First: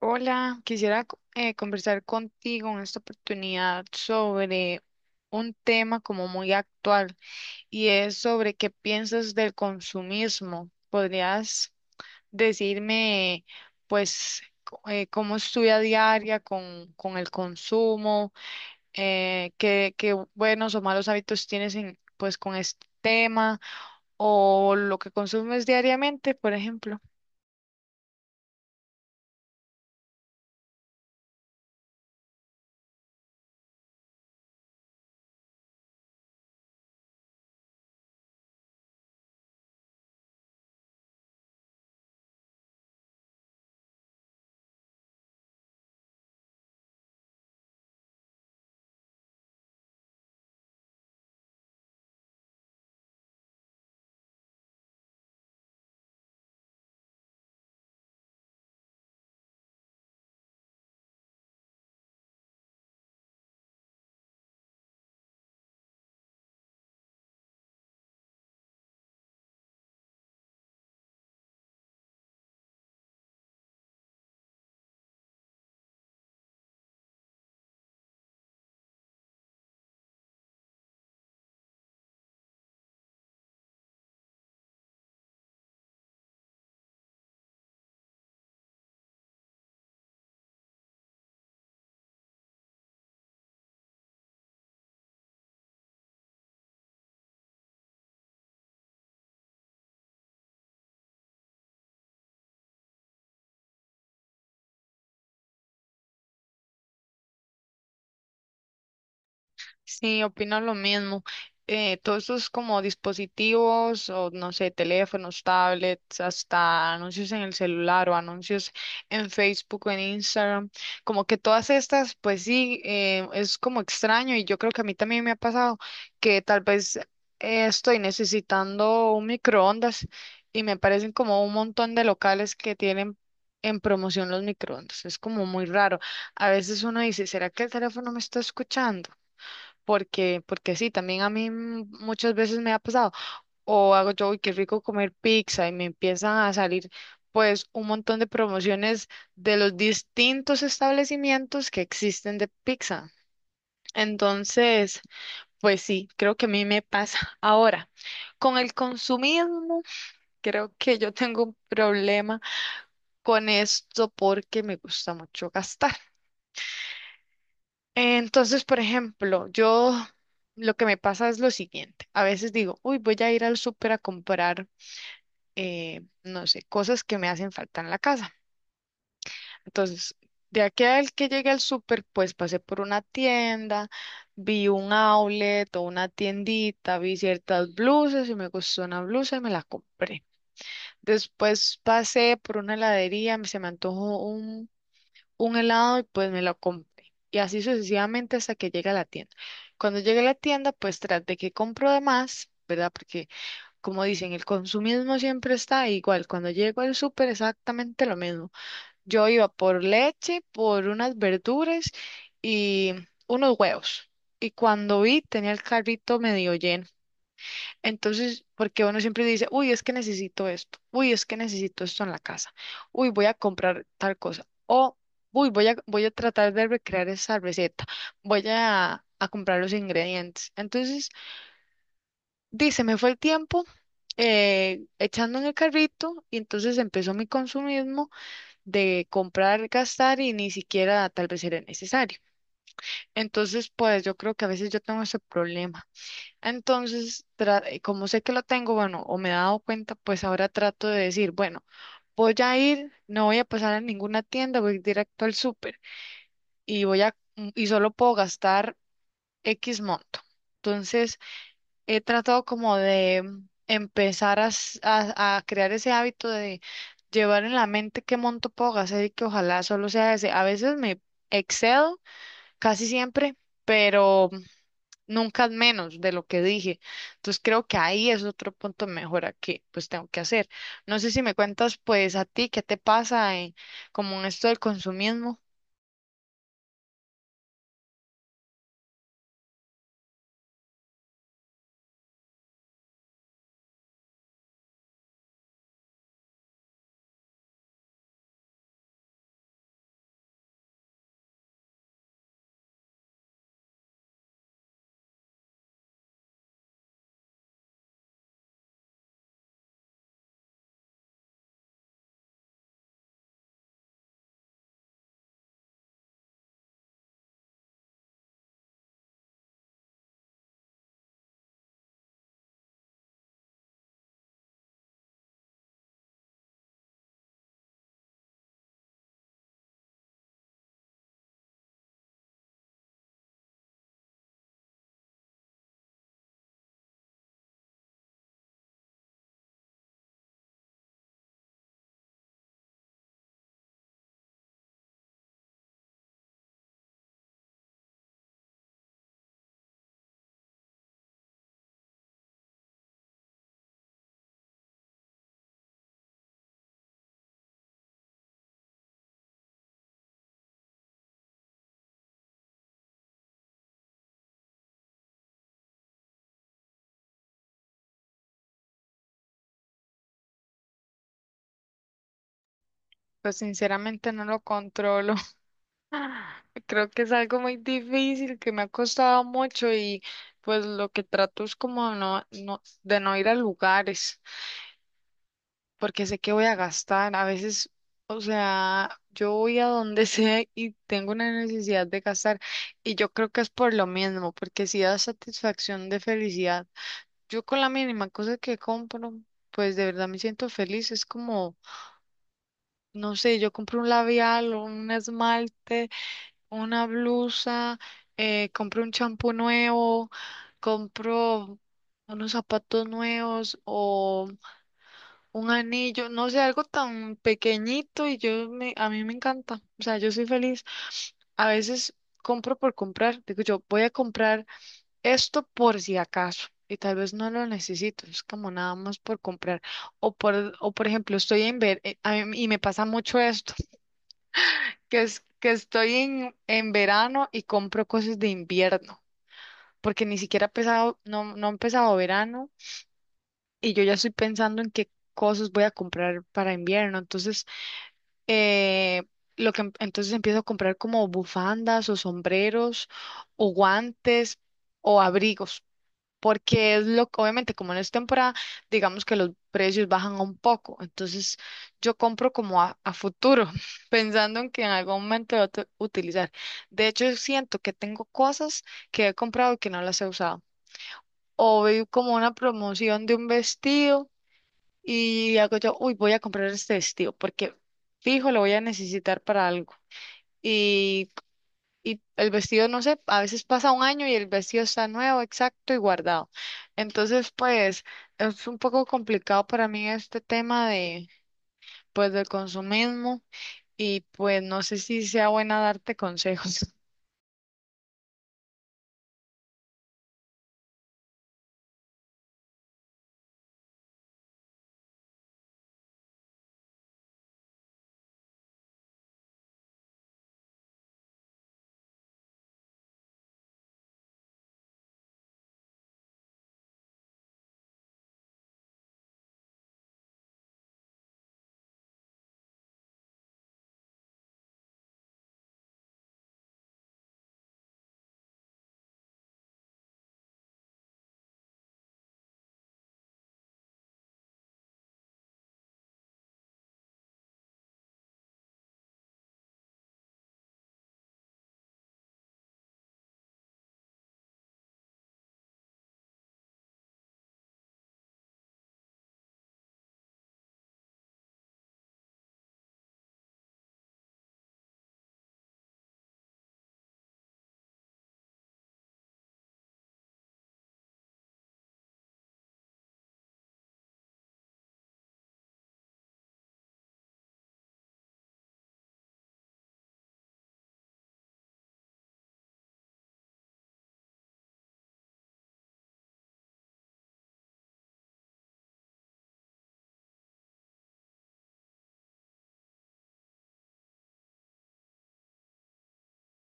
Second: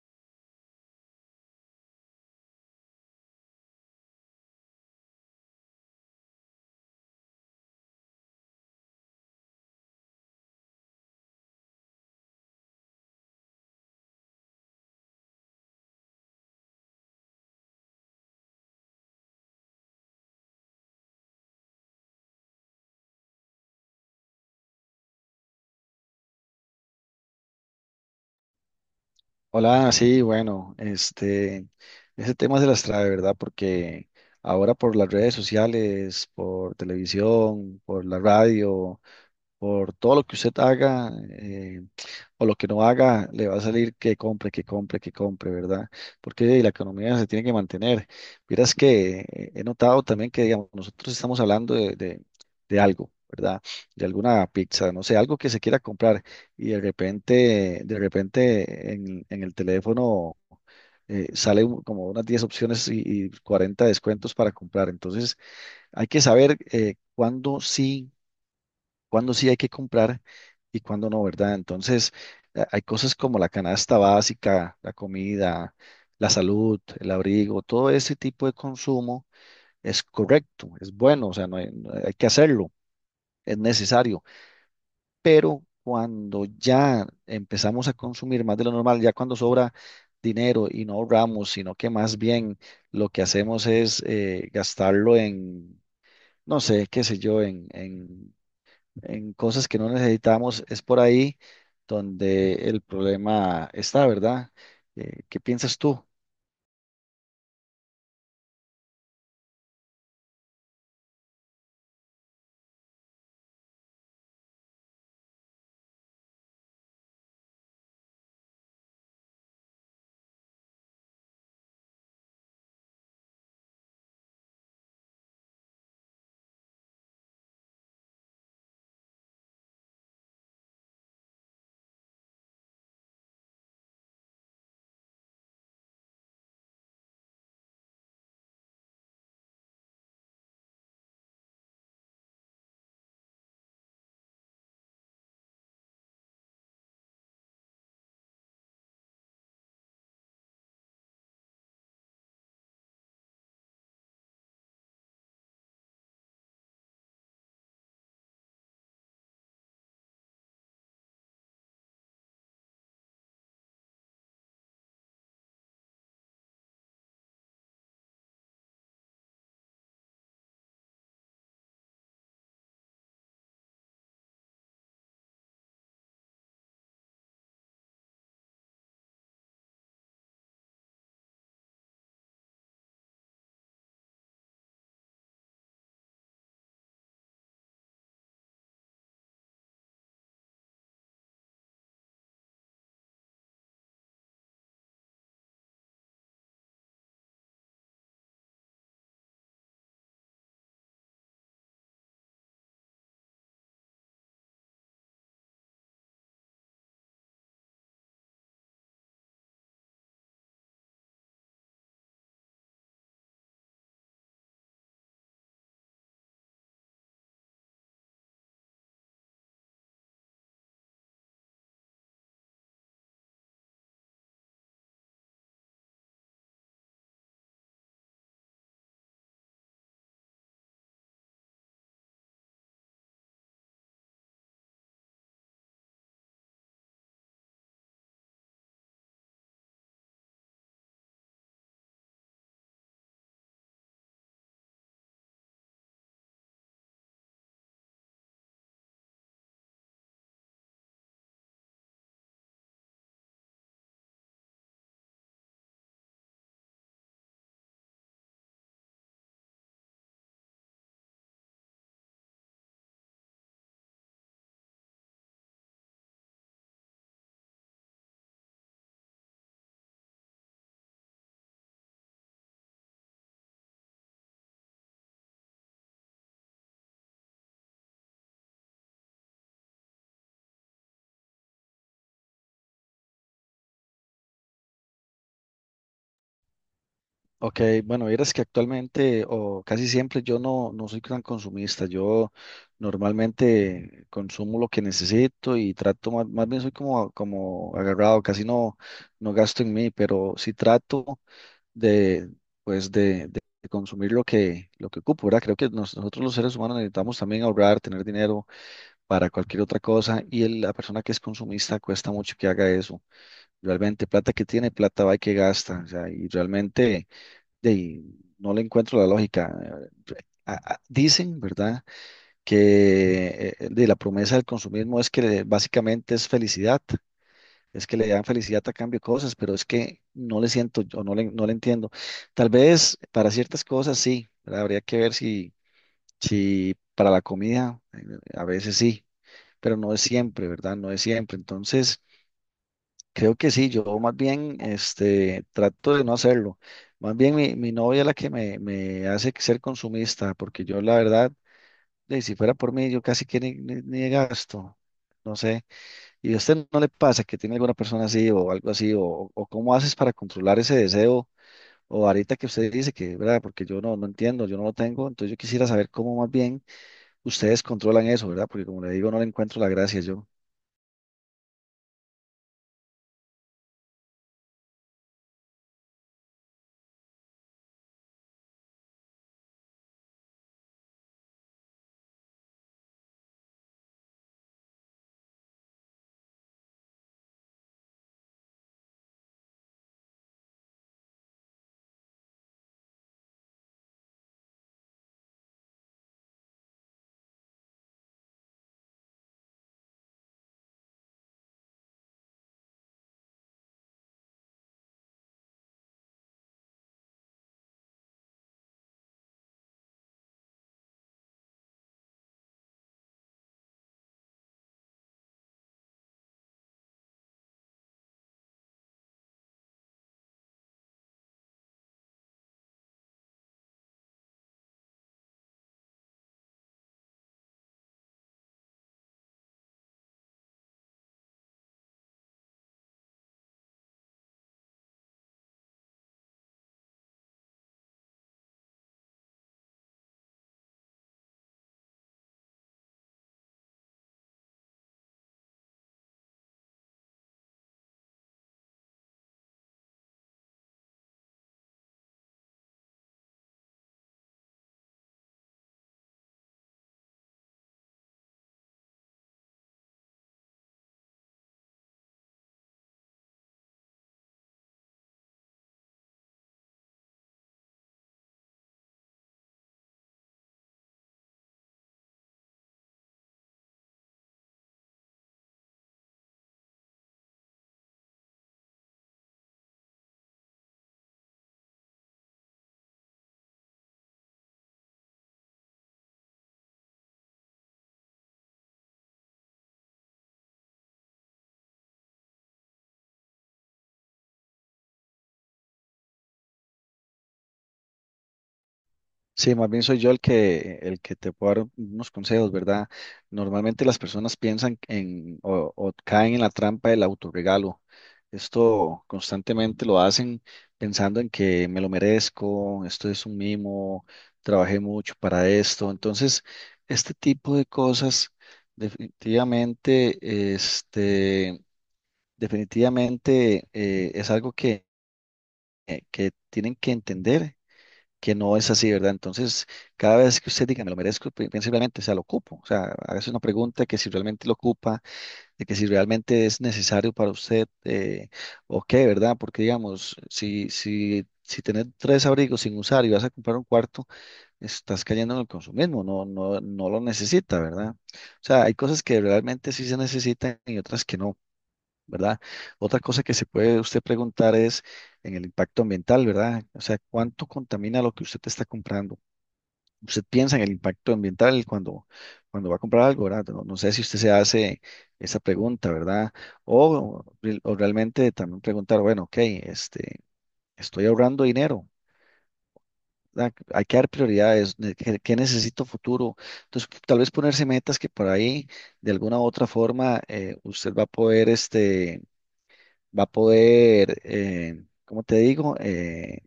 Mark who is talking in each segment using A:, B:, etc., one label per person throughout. A: Hola, quisiera conversar contigo en esta oportunidad sobre un tema como muy actual y es sobre qué piensas del consumismo. ¿Podrías decirme, pues, cómo es tu vida diaria con el consumo? Qué buenos o malos hábitos tienes en, pues, con este tema o lo que consumes diariamente, por ejemplo?
B: Hola, sí, bueno, ese tema se las trae, ¿verdad? Porque ahora por las redes sociales, por televisión, por la radio, por todo lo que usted haga o lo que no haga, le va a salir que compre, que compre, que compre, ¿verdad? Porque la economía se tiene que mantener. Miras que he notado también que, digamos, nosotros estamos hablando de algo, ¿verdad? De alguna pizza, no sé, algo que se quiera comprar y de repente en el teléfono sale como unas 10 opciones y 40 descuentos para comprar. Entonces, hay que saber cuándo sí hay que comprar y cuándo no, ¿verdad? Entonces, hay cosas como la canasta básica, la comida, la salud, el abrigo, todo ese tipo de consumo es correcto, es bueno, o sea, no hay que hacerlo, es necesario, pero cuando ya empezamos a consumir más de lo normal, ya cuando sobra dinero y no ahorramos, sino que más bien lo que hacemos es gastarlo en, no sé, qué sé yo, en cosas que no necesitamos, es por ahí donde el problema está, ¿verdad? ¿Qué piensas tú?
A: Sí, opino lo mismo. Todos estos como dispositivos o no sé, teléfonos, tablets, hasta anuncios en el celular o anuncios en Facebook o en Instagram, como que todas estas, pues sí, es como extraño y yo creo que a mí también me ha pasado que tal vez estoy necesitando un microondas y me parecen como un montón de locales que tienen en promoción los microondas. Es como muy raro. A veces uno dice, ¿será que el teléfono me está escuchando? Porque sí, también a mí muchas veces me ha pasado, o hago yo, uy, qué rico comer pizza, y me empiezan a salir pues un montón de promociones de los distintos establecimientos que existen de pizza. Entonces, pues sí, creo que a mí me pasa. Ahora, con el consumismo, creo que yo tengo un problema con esto porque me gusta mucho gastar. Entonces, por ejemplo, yo lo que me pasa es lo siguiente. A veces digo, uy, voy a ir al súper a comprar, no sé, cosas que me hacen falta en la casa. Entonces, de aquí al que llegué al súper, pues pasé por una tienda, vi un outlet o una tiendita, vi ciertas blusas y me gustó una blusa y me la compré. Después pasé por una heladería, se me antojó un helado y pues me lo compré. Y así sucesivamente hasta que llegue a la tienda. Cuando llegue a la tienda, pues tras de que compro de más, ¿verdad? Porque como dicen, el consumismo siempre está igual. Cuando llego al súper, exactamente lo mismo. Yo iba por leche, por unas verduras y unos huevos. Y cuando vi, tenía el carrito medio lleno. Entonces, porque uno siempre dice, uy, es que necesito esto, uy, es que necesito esto en la casa, uy, voy a comprar tal cosa, o uy, voy a tratar de recrear esa receta, voy a comprar los ingredientes. Entonces, dice, me fue el tiempo echando en el carrito y entonces empezó mi consumismo de comprar, gastar y ni siquiera tal vez era necesario. Entonces, pues yo creo que a veces yo tengo ese problema. Entonces, como sé que lo tengo, bueno, o me he dado cuenta, pues ahora trato de decir, bueno, voy a ir, no voy a pasar a ninguna tienda, voy directo al súper y y solo puedo gastar X monto. Entonces, he tratado como de empezar a, a crear ese hábito de llevar en la mente qué monto puedo gastar y que ojalá solo sea ese. A veces me excedo, casi siempre, pero nunca es menos de lo que dije. Entonces creo que ahí es otro punto de mejora que pues tengo que hacer. No sé si me cuentas pues a ti qué te pasa en, como en esto del consumismo.
B: Ok, bueno, vieras que actualmente o casi siempre yo no soy tan consumista, yo normalmente consumo lo que necesito y trato, más bien soy como agarrado, casi no gasto en mí, pero sí trato de, pues de consumir lo que ocupo, ¿verdad? Creo que nosotros los seres humanos necesitamos también ahorrar, tener dinero para cualquier otra cosa y la persona que es consumista cuesta mucho que haga eso. Realmente, plata que tiene, plata va y que gasta. O sea, y realmente de ahí, no le encuentro la lógica. Eh, Dicen, ¿verdad?, que de la promesa del consumismo es que básicamente es felicidad, es que le dan felicidad a cambio de cosas, pero es que no le siento, yo no le entiendo. Tal vez para ciertas cosas sí, ¿verdad? Habría que ver si para la comida, a veces sí pero no es siempre, ¿verdad? No es siempre. Entonces, creo que sí, yo más bien trato de no hacerlo. Más bien mi novia es la que me hace ser consumista, porque yo la verdad, de, si fuera por mí, yo casi que ni gasto. No sé. ¿Y a usted no le pasa que tiene alguna persona así o algo así? ¿O cómo haces para controlar ese deseo? O ahorita que usted dice que, ¿verdad? Porque yo no entiendo, yo no lo tengo. Entonces yo quisiera saber cómo más bien ustedes controlan eso, ¿verdad? Porque como le digo, no le encuentro la gracia yo.
A: Pues sinceramente no lo controlo. Creo que es algo muy difícil, que me ha costado mucho y pues lo que trato es como de no ir a lugares. Porque sé que voy a gastar. A veces, o sea, yo voy a donde sea y tengo una necesidad de gastar. Y yo creo que es por lo mismo, porque si da satisfacción de felicidad. Yo con la mínima cosa que compro, pues de verdad me siento feliz. Es como, no sé, yo compro un labial, un esmalte, una blusa, compro un champú nuevo, compro unos zapatos nuevos o... Un anillo, no sé, algo tan pequeñito y a mí me encanta. O sea, yo soy feliz. A veces compro por comprar. Digo yo, voy a comprar esto por si acaso. Y tal vez no lo necesito. Es como nada más por comprar. O por ejemplo, estoy en ver, a mí- y me pasa mucho esto, que es que estoy en verano y compro cosas de invierno. Porque ni siquiera ha empezado, no ha empezado verano y yo ya estoy pensando en qué cosas voy a comprar para invierno. Entonces eh, entonces empiezo a comprar como bufandas o sombreros o guantes o abrigos, porque es lo obviamente como en esta temporada, digamos que los precios bajan un poco, entonces yo compro como a futuro, pensando en que en algún momento voy a utilizar. De hecho, siento que tengo cosas que he comprado y que no las he usado. O veo como una promoción de un vestido y hago yo, uy, voy a comprar este vestido porque fijo, lo voy a necesitar para algo. Y, y el vestido, no sé, a veces pasa un año y el vestido está nuevo, exacto y guardado. Entonces, pues, es un poco complicado para mí este tema de, pues, del consumismo y pues no sé si sea buena darte consejos.
B: Sí, más bien soy yo el que te puedo dar unos consejos, ¿verdad? Normalmente las personas piensan en o caen en la trampa del autorregalo. Esto constantemente lo hacen pensando en que me lo merezco, esto es un mimo, trabajé mucho para esto. Entonces, este tipo de cosas definitivamente, este, definitivamente es algo que tienen que entender que no es así, ¿verdad? Entonces, cada vez que usted diga, me lo merezco, piense realmente, o sea, lo ocupo. O sea, hágase una pregunta que si realmente lo ocupa, de que si realmente es necesario para usted, o qué, ¿verdad? Porque, digamos, si tenés tres abrigos sin usar y vas a comprar un cuarto, estás cayendo en el consumismo, no, no, no lo necesita, ¿verdad? O sea, hay cosas que realmente sí se necesitan y otras que no. ¿Verdad? Otra cosa que se puede usted preguntar es en el impacto ambiental, ¿verdad? O sea, ¿cuánto contamina lo que usted está comprando? Usted piensa en el impacto ambiental cuando va a comprar algo, ¿verdad? No, no sé si usted se hace esa pregunta, ¿verdad? O, o realmente también preguntar, bueno, ok, estoy ahorrando dinero. ¿Verdad? Hay que dar prioridades, ¿qué necesito futuro? Entonces, tal vez ponerse metas que por ahí, de alguna u otra forma, usted va a poder, como te digo,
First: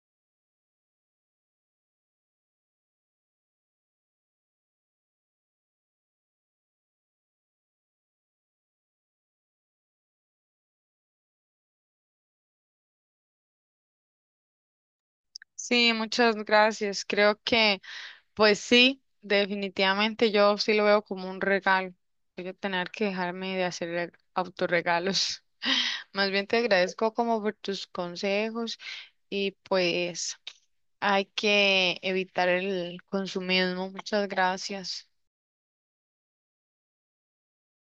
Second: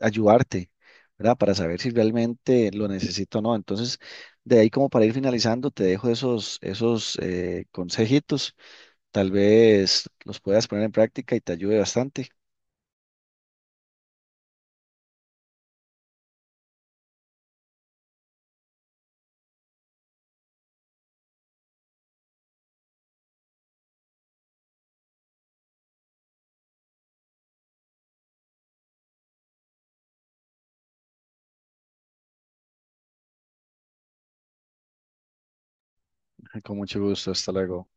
B: ayudarte, ¿verdad? Para saber si realmente lo necesito o no. Entonces, de ahí como para ir finalizando, te dejo esos consejitos. Tal vez los puedas poner en práctica y te ayude bastante.
A: Sí, muchas gracias. Creo que pues sí, definitivamente yo sí lo veo como un regalo. Voy a tener que dejarme de hacer autorregalos. Más bien te agradezco como por tus consejos y pues hay que evitar el consumismo. Muchas gracias.
B: Con mucho gusto. Hasta luego.